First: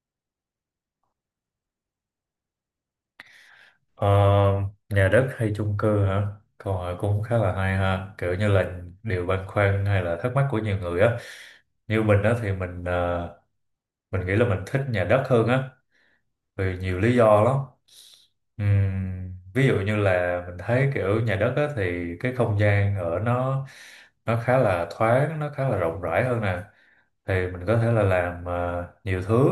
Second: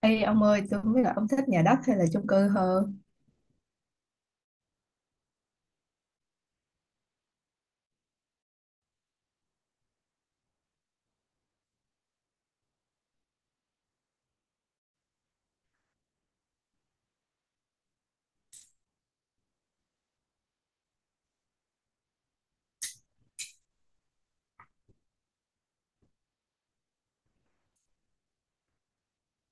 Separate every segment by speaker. Speaker 1: Ê ông ơi, tôi không biết là ông thích nhà đất hay là chung cư hơn.
Speaker 2: Ờ, nhà đất hay chung cư hả? Câu hỏi cũng khá là hay ha, kiểu như là điều băn khoăn hay là thắc mắc của nhiều người á. Như mình á thì mình nghĩ là mình thích nhà đất hơn á, vì nhiều lý do lắm. Ví dụ như là mình thấy kiểu nhà đất á, thì cái không gian ở nó khá là thoáng, nó khá là rộng rãi hơn nè, thì mình có thể là làm nhiều thứ,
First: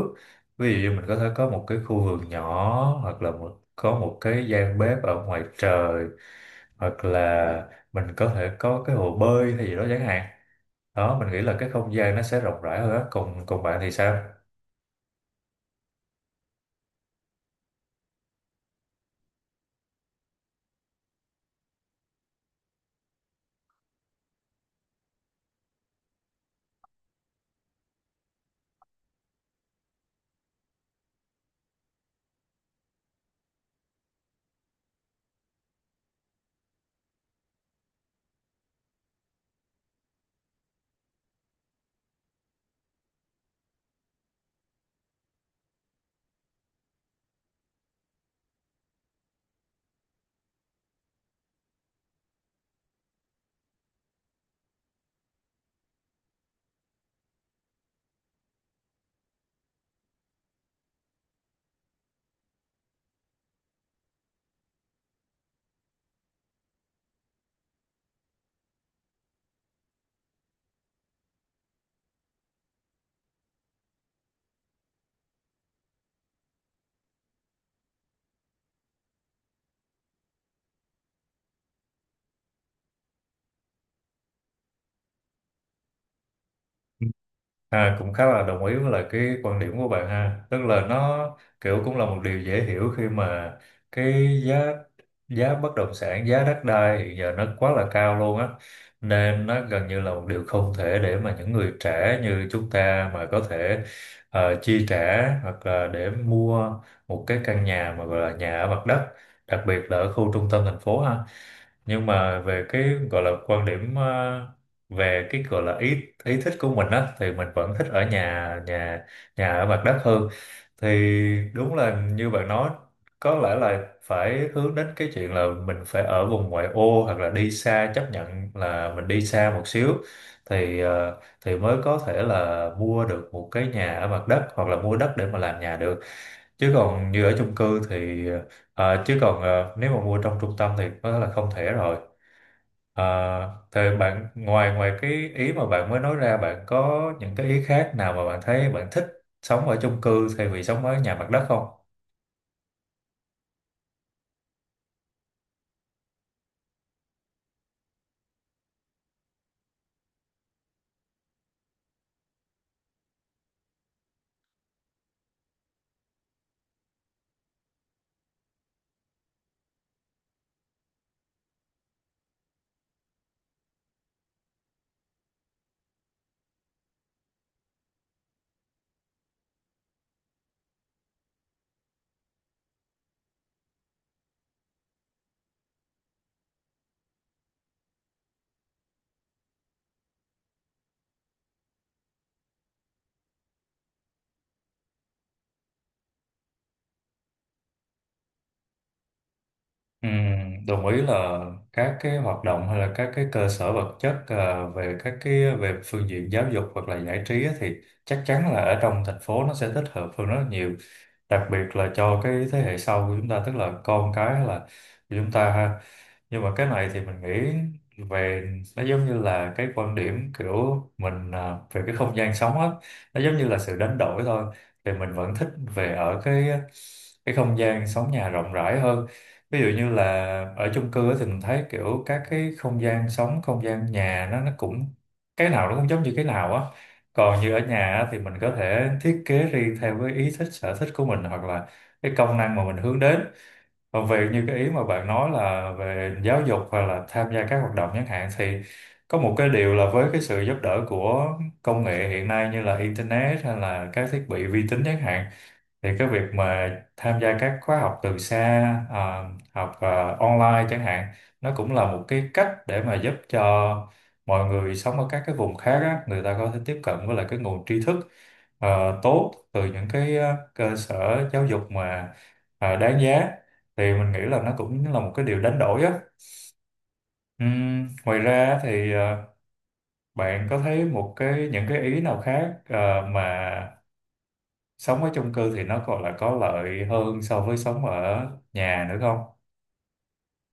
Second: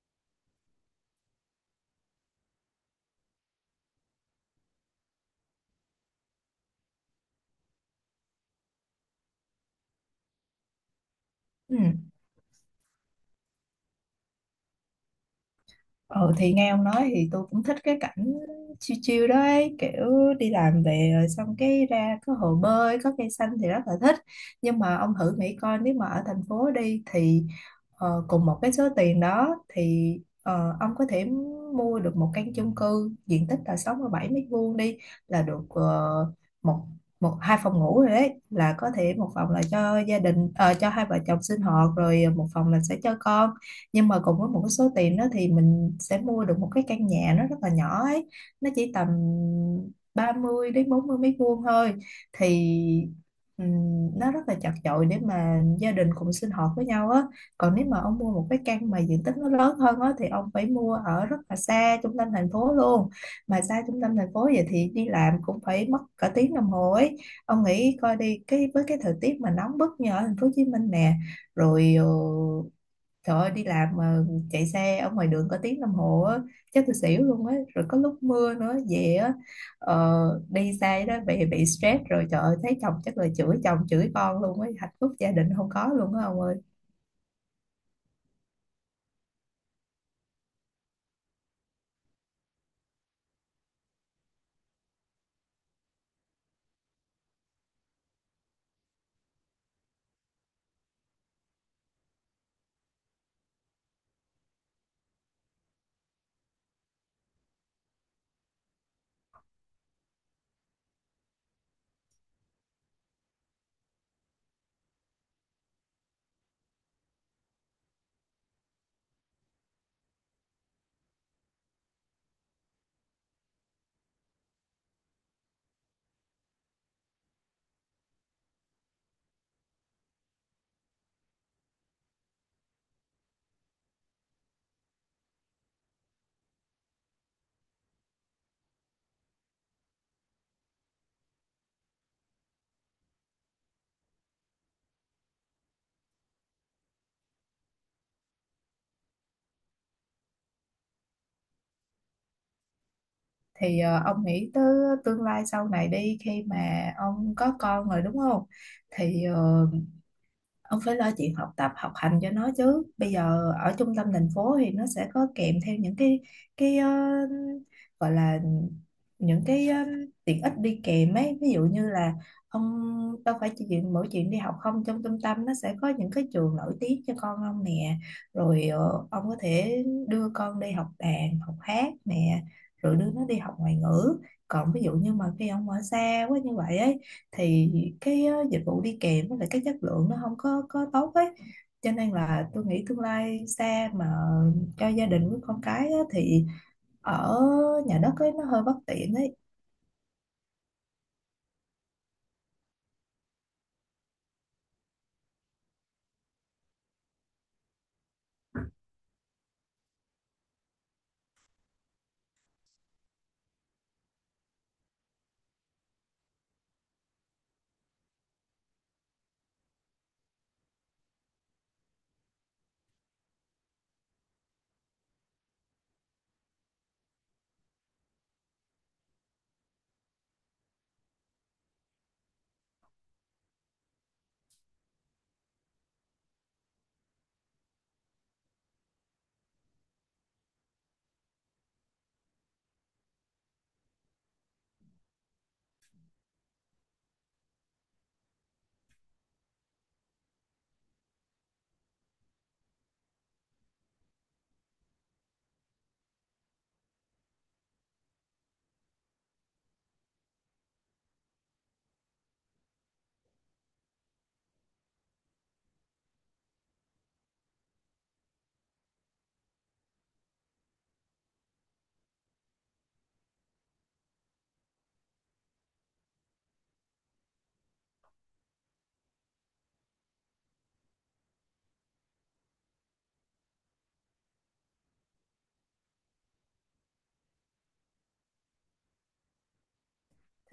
Speaker 2: ví dụ như mình có thể có một cái khu vườn nhỏ, hoặc là có một cái gian bếp ở ngoài trời, hoặc là mình có thể có cái hồ bơi hay gì đó chẳng hạn. Đó, mình nghĩ là cái
Speaker 1: Ừ.
Speaker 2: không gian nó sẽ rộng rãi hơn á, còn còn bạn thì sao?
Speaker 1: Ừ, thì nghe ông nói thì tôi cũng thích cái cảnh chill chill đó ấy, kiểu đi làm về rồi xong cái ra có hồ bơi, có cây xanh thì rất là thích. Nhưng mà ông thử nghĩ coi nếu mà ở thành phố đi thì cùng một cái số tiền đó thì ông có thể mua được một căn chung cư diện tích là 67 m² đi, là được một một hai phòng ngủ rồi, đấy là có thể một phòng là cho gia đình, cho hai vợ chồng sinh hoạt, rồi một phòng là sẽ cho con. Nhưng mà cùng với một cái số tiền đó thì mình sẽ mua được một cái căn nhà nó rất là nhỏ ấy, nó chỉ tầm 30 đến 40 m² thôi. Thì nó rất là chật chội để mà gia đình cùng sinh hoạt với nhau á. Còn nếu mà ông mua một cái căn mà diện tích nó lớn hơn á thì ông phải mua ở rất là xa trung tâm thành phố luôn, mà xa trung tâm thành phố vậy thì đi làm cũng phải mất cả tiếng đồng hồ ấy. Ông nghĩ coi, đi cái với cái thời tiết mà nóng bức như ở thành phố Hồ Chí Minh nè, rồi trời ơi, đi làm mà chạy xe ở ngoài đường có tiếng đồng hồ á, chắc tôi xỉu luôn á. Rồi có lúc mưa nữa, về á, đi xe đó bị stress rồi, trời ơi, thấy chồng chắc là chửi chồng chửi con luôn á, hạnh phúc gia đình không có luôn á ông ơi.
Speaker 2: À, cũng khá là đồng ý với lại cái quan điểm của bạn ha, tức là nó kiểu cũng là một điều dễ hiểu khi mà cái giá giá bất động sản, giá đất đai hiện giờ nó quá là cao luôn á, nên nó gần như là một điều không thể để mà những người trẻ như chúng ta mà có thể chi trả hoặc là để mua một cái căn nhà mà gọi là nhà ở mặt đất, đặc biệt là ở khu trung tâm thành phố ha. Nhưng mà về cái gọi là quan điểm, về cái gọi là ý ý thích của mình á, thì mình vẫn thích ở nhà nhà nhà ở mặt đất hơn. Thì đúng là như bạn nói, có lẽ là phải hướng đến cái chuyện là mình phải ở vùng ngoại ô hoặc là đi xa, chấp nhận là mình đi xa một xíu, thì mới có thể là mua được một cái nhà ở mặt đất hoặc là mua đất để mà làm nhà được. Chứ còn như ở chung cư thì nếu mà mua trong trung tâm thì có thể là không thể rồi. À, thế bạn, ngoài ngoài cái ý mà bạn mới nói ra, bạn có những cái ý khác nào mà bạn thấy bạn thích sống ở chung cư thay vì sống ở nhà mặt đất không?
Speaker 1: Thì ông nghĩ tới tương lai sau này đi, khi mà ông có con rồi đúng không? Thì ông phải lo chuyện học tập học hành cho nó chứ, bây giờ ở trung tâm thành phố thì nó sẽ có kèm theo những cái cái ờ, gọi là những tiện ích đi kèm ấy. Ví dụ như là ông đâu phải chỉ chuyện mỗi chuyện đi học không, trong trung tâm nó sẽ có những cái trường nổi tiếng cho con ông nè, rồi ông có thể đưa con đi học đàn học hát nè, rồi đưa nó đi học ngoại ngữ. Còn ví dụ như mà khi ông ở xa quá như vậy ấy thì cái dịch vụ đi kèm với lại cái chất lượng nó không có tốt ấy, cho nên là tôi nghĩ tương lai xa mà cho gia đình với con cái á, thì ở nhà đất ấy nó hơi bất tiện ấy.
Speaker 2: Ừm, Đồng ý là các cái hoạt động hay là các cái cơ sở vật chất à, về các cái về phương diện giáo dục hoặc là giải trí á, thì chắc chắn là ở trong thành phố nó sẽ thích hợp hơn rất là nhiều, đặc biệt là cho cái thế hệ sau của chúng ta, tức là con cái hay là của chúng ta ha. Nhưng mà cái này thì mình nghĩ về nó giống như là cái quan điểm kiểu mình à, về cái không gian sống á, nó giống như là sự đánh đổi thôi. Thì mình vẫn thích về ở cái không gian sống nhà rộng rãi hơn. Ví dụ như là ở chung cư á thì mình thấy kiểu các cái không gian sống, không gian nhà nó cũng cái nào nó cũng giống như cái nào á. Còn như ở nhà á, thì mình có thể thiết kế riêng theo cái ý thích, sở thích của mình, hoặc là cái công năng mà mình hướng đến. Còn về như cái ý mà bạn nói là về giáo dục hoặc là tham gia các hoạt động chẳng hạn, thì có một cái điều là với cái sự giúp đỡ của công nghệ hiện nay như là internet hay là các thiết bị vi tính chẳng hạn, thì cái việc mà tham gia các khóa học từ xa, à, học à, online chẳng hạn, nó cũng là một cái cách để mà giúp cho mọi người sống ở các cái vùng khác á, người ta có thể tiếp cận với lại cái nguồn tri thức tốt từ những cái cơ sở giáo dục mà đáng giá. Thì mình nghĩ là nó cũng là một cái điều đánh đổi á. Ngoài ra thì, bạn có thấy một cái những cái ý nào khác mà sống ở chung cư thì nó còn là có lợi hơn so với sống ở nhà nữa không?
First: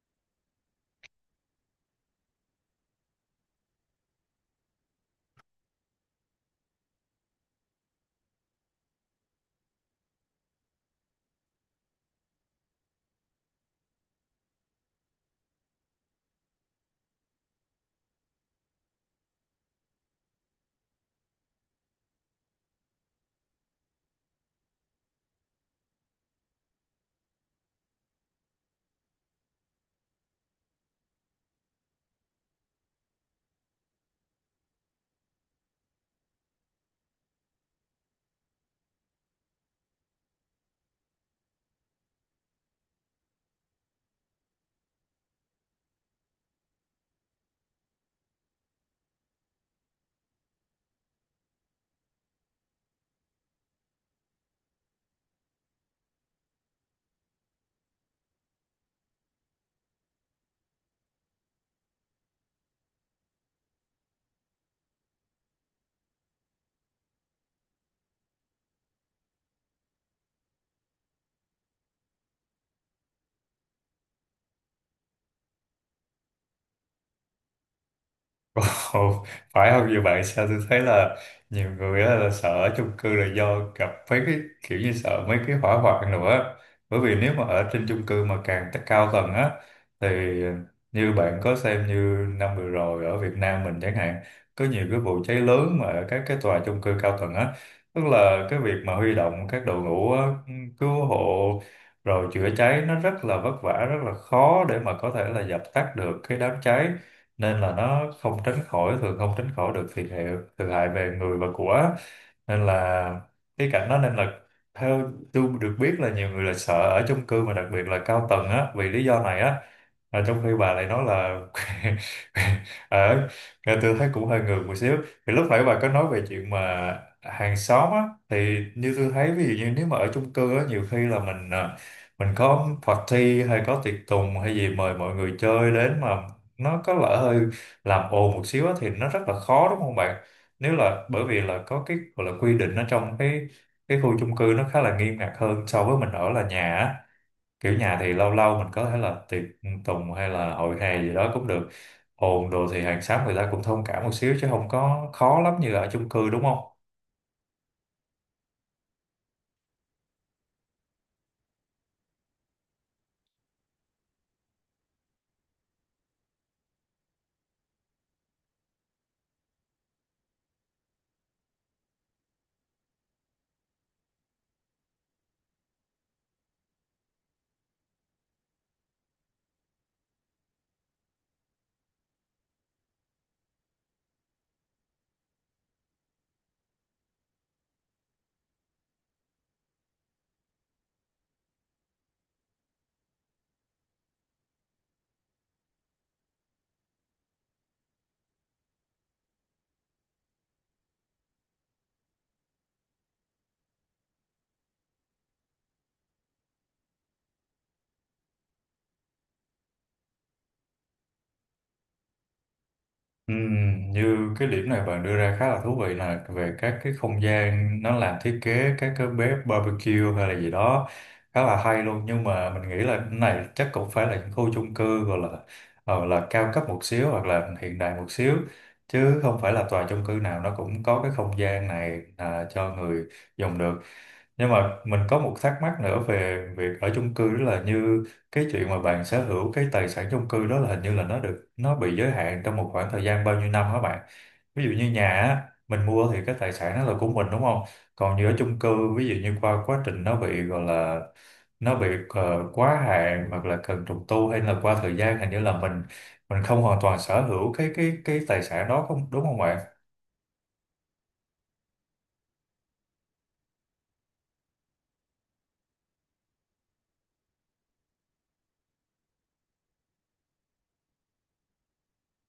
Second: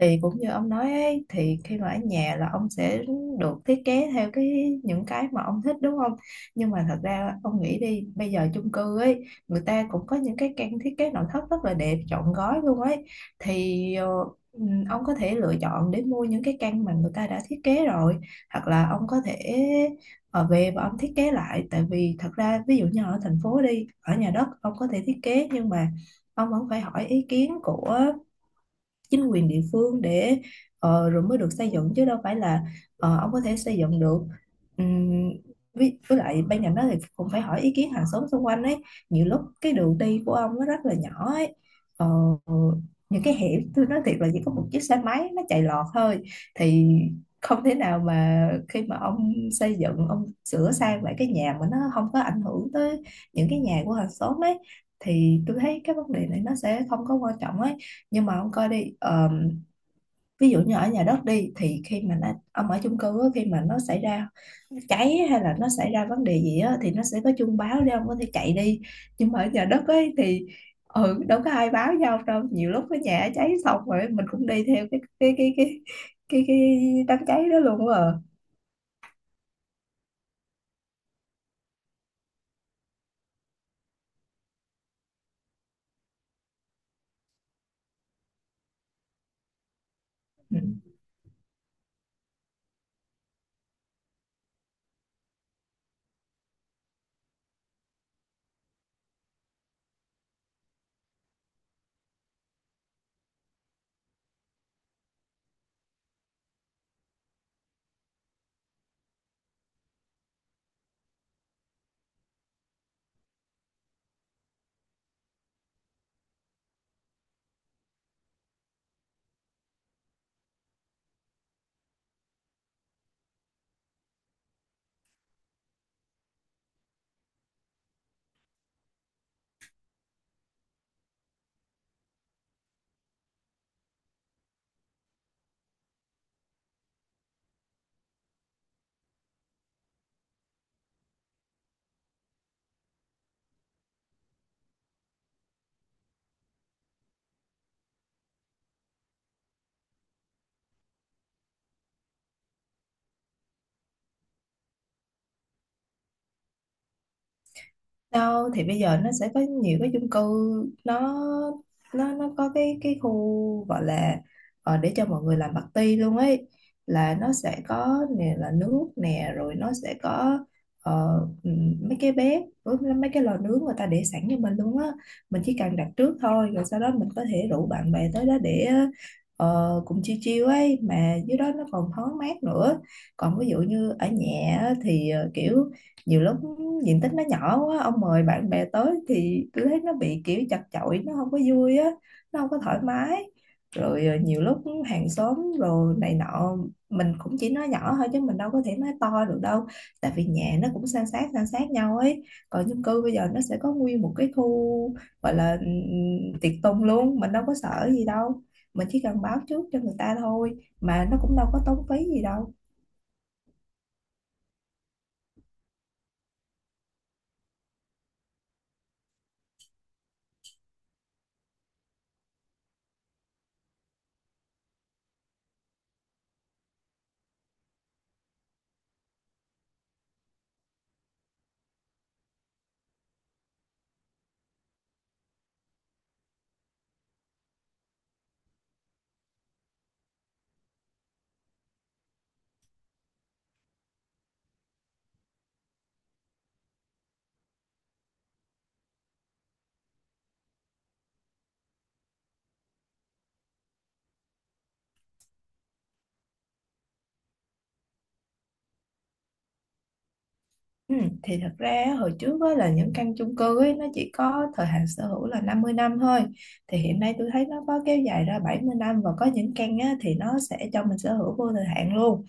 Speaker 1: Thì cũng như ông nói ấy, thì khi mà ở nhà là ông sẽ được thiết kế theo cái những cái mà ông thích đúng không, nhưng mà thật ra ông nghĩ đi, bây giờ chung cư ấy người ta cũng có những cái căn thiết kế nội thất rất là đẹp trọn gói luôn ấy. Thì ông có thể lựa chọn để mua những cái căn mà người ta đã thiết kế rồi, hoặc là ông có thể ở về và ông thiết kế lại, tại vì thật ra ví dụ như ở thành phố đi, ở nhà đất ông có thể thiết kế nhưng mà ông vẫn phải hỏi ý kiến của chính quyền địa phương để rồi mới được xây dựng, chứ đâu phải là ông có thể xây dựng được. Ừm, với lại bên cạnh đó thì cũng phải hỏi ý kiến hàng xóm xung quanh ấy, nhiều lúc cái đường đi của ông nó rất là nhỏ ấy. Ờ, những cái hẻm tôi nói thiệt là chỉ có một chiếc xe máy nó chạy lọt thôi, thì không thể nào mà khi mà ông xây dựng, ông sửa sang lại cái nhà mà nó không có ảnh hưởng tới những cái nhà của hàng xóm ấy, thì tôi thấy cái vấn đề này nó sẽ không có quan trọng ấy. Nhưng mà ông coi đi, ví dụ như ở nhà đất đi, thì khi mà nó ông ở chung cư á, khi mà nó xảy ra cháy hay là nó xảy ra vấn đề gì á thì nó sẽ có chuông báo để ông có thể chạy đi, nhưng mà ở nhà đất ấy thì ừ đâu có ai báo nhau đâu, nhiều lúc cái nhà cháy xong rồi mình cũng đi theo cái đám cháy đó luôn á.
Speaker 2: Ồ, phải không? Nhiều bạn sao tôi thấy là nhiều người á là sợ ở chung cư là do gặp mấy cái kiểu như sợ mấy cái hỏa hoạn nữa, bởi vì nếu mà ở trên chung cư mà càng tất cao tầng á, thì
Speaker 1: Ừ.
Speaker 2: như bạn có xem như năm vừa rồi ở Việt Nam mình chẳng hạn, có nhiều cái vụ cháy lớn mà ở các cái tòa chung cư cao tầng á, tức là cái việc mà huy động các đội ngũ á, cứu hộ rồi chữa cháy, nó rất là vất vả, rất là khó để mà có thể là dập tắt được cái đám cháy, nên là nó không tránh khỏi, thường không tránh khỏi được thiệt hại, thiệt hại về người và của. Nên là cái cảnh đó, nên là theo tôi được biết là nhiều người là sợ ở chung cư mà đặc biệt là cao tầng á, vì lý do này á. À, trong khi bà lại nói là ở, nghe tôi thấy cũng hơi ngược một xíu. Thì lúc nãy bà có nói về chuyện mà hàng xóm á, thì như tôi thấy ví dụ như nếu mà ở chung cư á, nhiều khi là mình à, mình có party hay có tiệc tùng hay gì mời mọi người chơi đến mà nó có lỡ hơi làm ồn một xíu á, thì nó rất là khó đúng không bạn? Nếu là bởi vì là có cái gọi là quy định ở trong cái khu chung cư, nó khá là nghiêm ngặt hơn so với mình ở là nhà á. Kiểu nhà thì lâu lâu mình có thể là tiệc tùng hay là hội hè gì đó cũng được, ồn đồ thì hàng xóm người ta cũng thông cảm một xíu chứ không có khó lắm như ở chung cư đúng không?
Speaker 1: Đâu, thì bây giờ nó sẽ có nhiều cái chung cư, nó nó có cái khu gọi là để cho mọi người làm party luôn ấy, là nó sẽ có nè là nước nè, rồi nó sẽ có ờ, mấy cái bếp với mấy cái lò nướng người ta để sẵn cho mình luôn á, mình chỉ cần đặt trước thôi rồi sau đó mình có thể rủ bạn bè tới đó để cùng chiêu chiêu ấy, mà dưới đó nó còn thoáng mát nữa. Còn ví dụ như ở nhà á, thì kiểu nhiều lúc diện tích nó nhỏ quá, ông mời bạn bè tới thì tôi thấy nó bị kiểu chật chội, nó không có vui á, nó không có thoải mái. Rồi nhiều lúc hàng xóm rồi này nọ, mình cũng chỉ nói nhỏ thôi chứ mình đâu có thể nói to được đâu, tại vì nhà nó cũng san sát nhau ấy. Còn chung cư bây giờ nó sẽ có nguyên một cái khu gọi là tiệc tùng luôn, mình đâu có sợ gì đâu, mình chỉ cần báo trước cho người ta thôi, mà nó cũng đâu có tốn phí gì đâu.
Speaker 2: Như cái điểm này bạn đưa ra khá là thú vị, là về các cái không gian nó làm thiết kế các cái bếp barbecue hay là gì đó, khá là hay luôn. Nhưng mà mình nghĩ là cái này chắc cũng phải là những khu chung cư gọi là là cao cấp một xíu hoặc là hiện đại một xíu, chứ không phải là tòa chung cư nào nó cũng có cái không gian này à, cho người dùng được. Nhưng mà mình có một thắc mắc nữa về việc ở chung cư, đó là như cái chuyện mà bạn sở hữu cái tài sản chung cư đó là hình như là nó được, nó bị giới hạn trong một khoảng thời gian bao nhiêu năm hả bạn? Ví dụ như nhà á, mình mua thì cái tài sản đó là của mình đúng không? Còn như ở chung cư, ví dụ như qua quá trình nó bị gọi là nó bị quá hạn hoặc là cần trùng tu hay là qua thời gian, hình như là mình không hoàn toàn sở hữu cái tài sản đó, không đúng không bạn?
Speaker 1: Ừ, thì thật ra á, hồi trước á, là những căn chung cư ấy, nó chỉ có thời hạn sở hữu là 50 năm thôi, thì hiện nay tôi thấy nó có kéo dài ra 70 năm, và có những căn á, thì nó sẽ cho mình sở hữu vô thời hạn luôn.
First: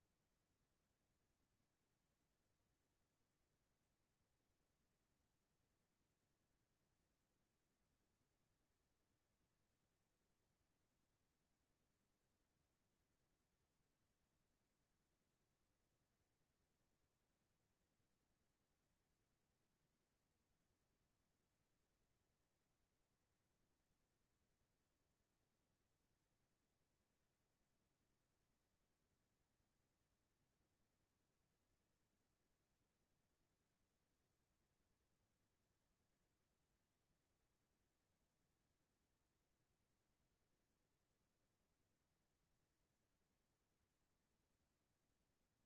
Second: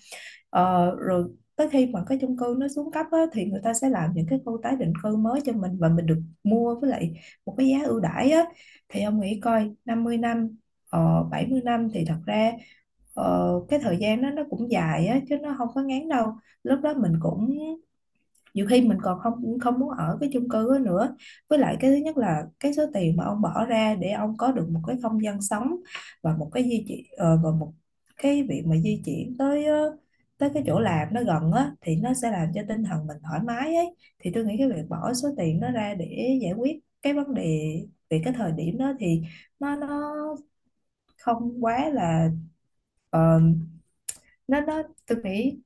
Speaker 1: Rồi tới khi mà cái chung cư nó xuống cấp á, thì người ta sẽ làm những cái khu tái định cư mới cho mình và mình được mua với lại một cái giá ưu đãi á. Thì ông nghĩ coi, 50 năm, 70 năm thì thật ra cái thời gian đó nó cũng dài á chứ nó không có ngắn đâu. Lúc đó mình cũng nhiều khi mình còn không không muốn ở cái chung cư đó nữa. Với lại cái thứ nhất là cái số tiền mà ông bỏ ra để ông có được một cái không gian sống, và một cái di chuyển, và một cái việc mà di chuyển tới tới cái chỗ làm nó gần á, thì nó sẽ làm cho tinh thần mình thoải mái ấy, thì tôi nghĩ cái việc bỏ số tiền đó ra để giải quyết cái vấn đề về cái thời điểm đó thì nó không quá là ờ, nó tôi nghĩ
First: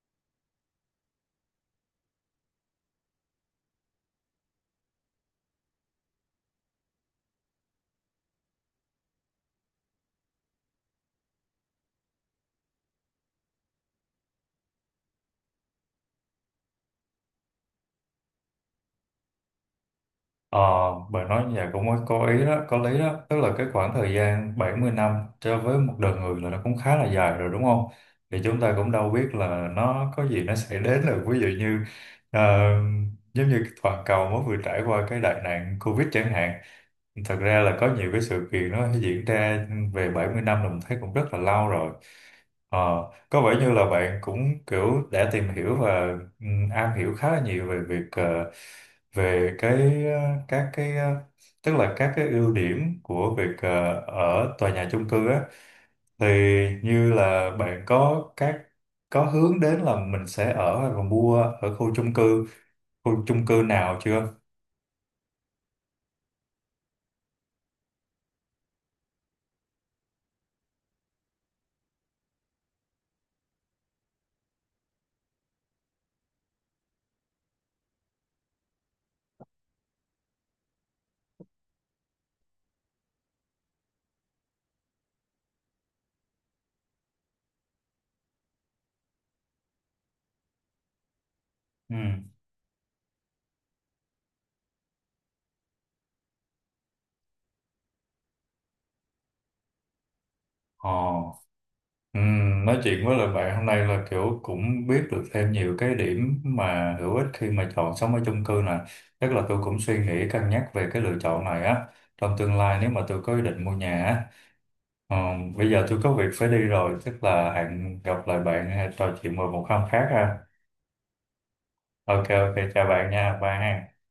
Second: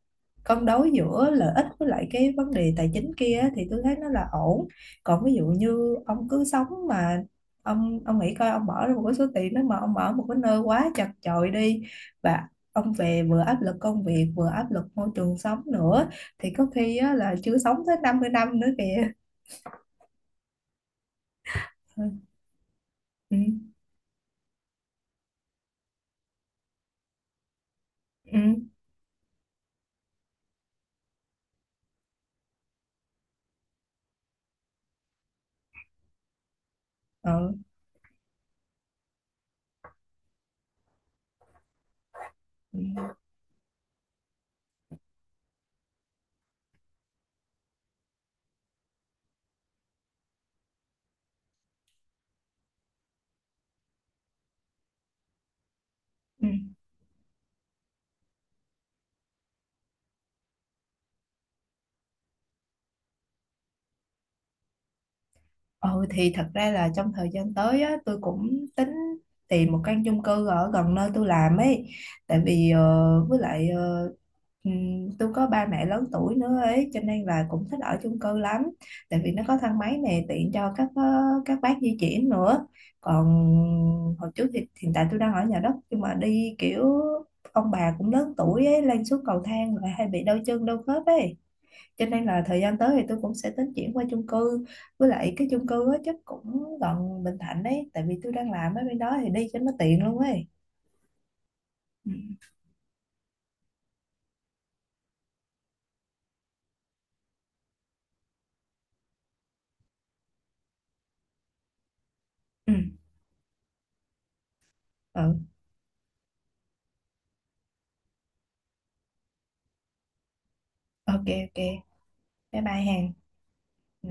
Speaker 1: cân đối giữa lợi ích với lại cái vấn đề tài chính kia á, thì tôi thấy nó là ổn. Còn ví dụ như ông cứ sống mà ông nghĩ coi, ông bỏ ra một cái số tiền đó mà ông ở một cái nơi quá chật chội đi, và ông về vừa áp lực công việc vừa áp lực môi trường sống nữa, thì có khi á, là chưa sống tới 50 năm nữa kìa.
Speaker 2: Ờ, bạn nói như vậy cũng có
Speaker 1: Ừ,
Speaker 2: có ý đó, có lý đó. Tức là cái khoảng thời gian 70 năm cho với một đời người là nó cũng khá là dài rồi đúng không?
Speaker 1: ừ,
Speaker 2: Thì chúng ta cũng đâu biết là nó có gì nó sẽ đến được. Ví dụ như ờ, giống như toàn cầu mới vừa trải qua cái đại nạn Covid chẳng hạn. Thật ra
Speaker 1: ừ,
Speaker 2: là có nhiều cái sự kiện nó diễn ra. Về 70 năm là mình thấy cũng rất là lâu rồi. Ờ,
Speaker 1: ừ.
Speaker 2: có vẻ như là bạn cũng kiểu đã tìm hiểu và ừ, am hiểu khá là nhiều về việc ờ, về cái ờ, các cái ờ, tức là các cái ưu điểm của việc ở tòa nhà chung cư á, thì
Speaker 1: Ừ.
Speaker 2: như là bạn có các có hướng đến là mình sẽ ở và mua ở khu chung cư nào chưa?
Speaker 1: Ừ, thì thật ra là trong thời gian tới á, tôi cũng tính tìm một căn chung cư ở gần nơi tôi làm ấy, tại vì với lại tôi có ba mẹ lớn tuổi nữa ấy, cho nên là cũng thích ở chung cư lắm, tại vì nó có thang máy này, tiện cho các các bác di chuyển nữa. Còn hồi trước thì hiện tại tôi đang ở nhà đất, nhưng mà đi kiểu ông bà cũng lớn tuổi ấy, lên xuống cầu thang lại hay bị đau chân đau khớp ấy,
Speaker 2: Ừ.
Speaker 1: cho nên là thời gian tới thì tôi cũng sẽ tính chuyển qua chung cư, với lại cái chung cư á chắc cũng gần Bình Thạnh đấy, tại vì tôi đang làm ở bên đó thì đi cho nó tiện luôn ấy.
Speaker 2: Ờ.
Speaker 1: Ừ.
Speaker 2: Nói chuyện với lại bạn hôm nay là kiểu cũng biết được thêm nhiều cái điểm mà hữu ích khi mà chọn sống ở chung cư nè. Chắc là tôi cũng suy nghĩ cân nhắc về cái lựa chọn này á. Trong tương
Speaker 1: Ừ.
Speaker 2: lai nếu mà tôi có ý định mua nhà á. Ờ,
Speaker 1: Ừ,
Speaker 2: bây giờ tôi có việc phải đi rồi, chắc là hẹn gặp lại bạn hay trò chuyện vào một hôm khác ha.
Speaker 1: ok, ok,
Speaker 2: Ok ok
Speaker 1: bye bye
Speaker 2: chào bạn
Speaker 1: hàng.
Speaker 2: nha, bye ha.
Speaker 1: Ừ.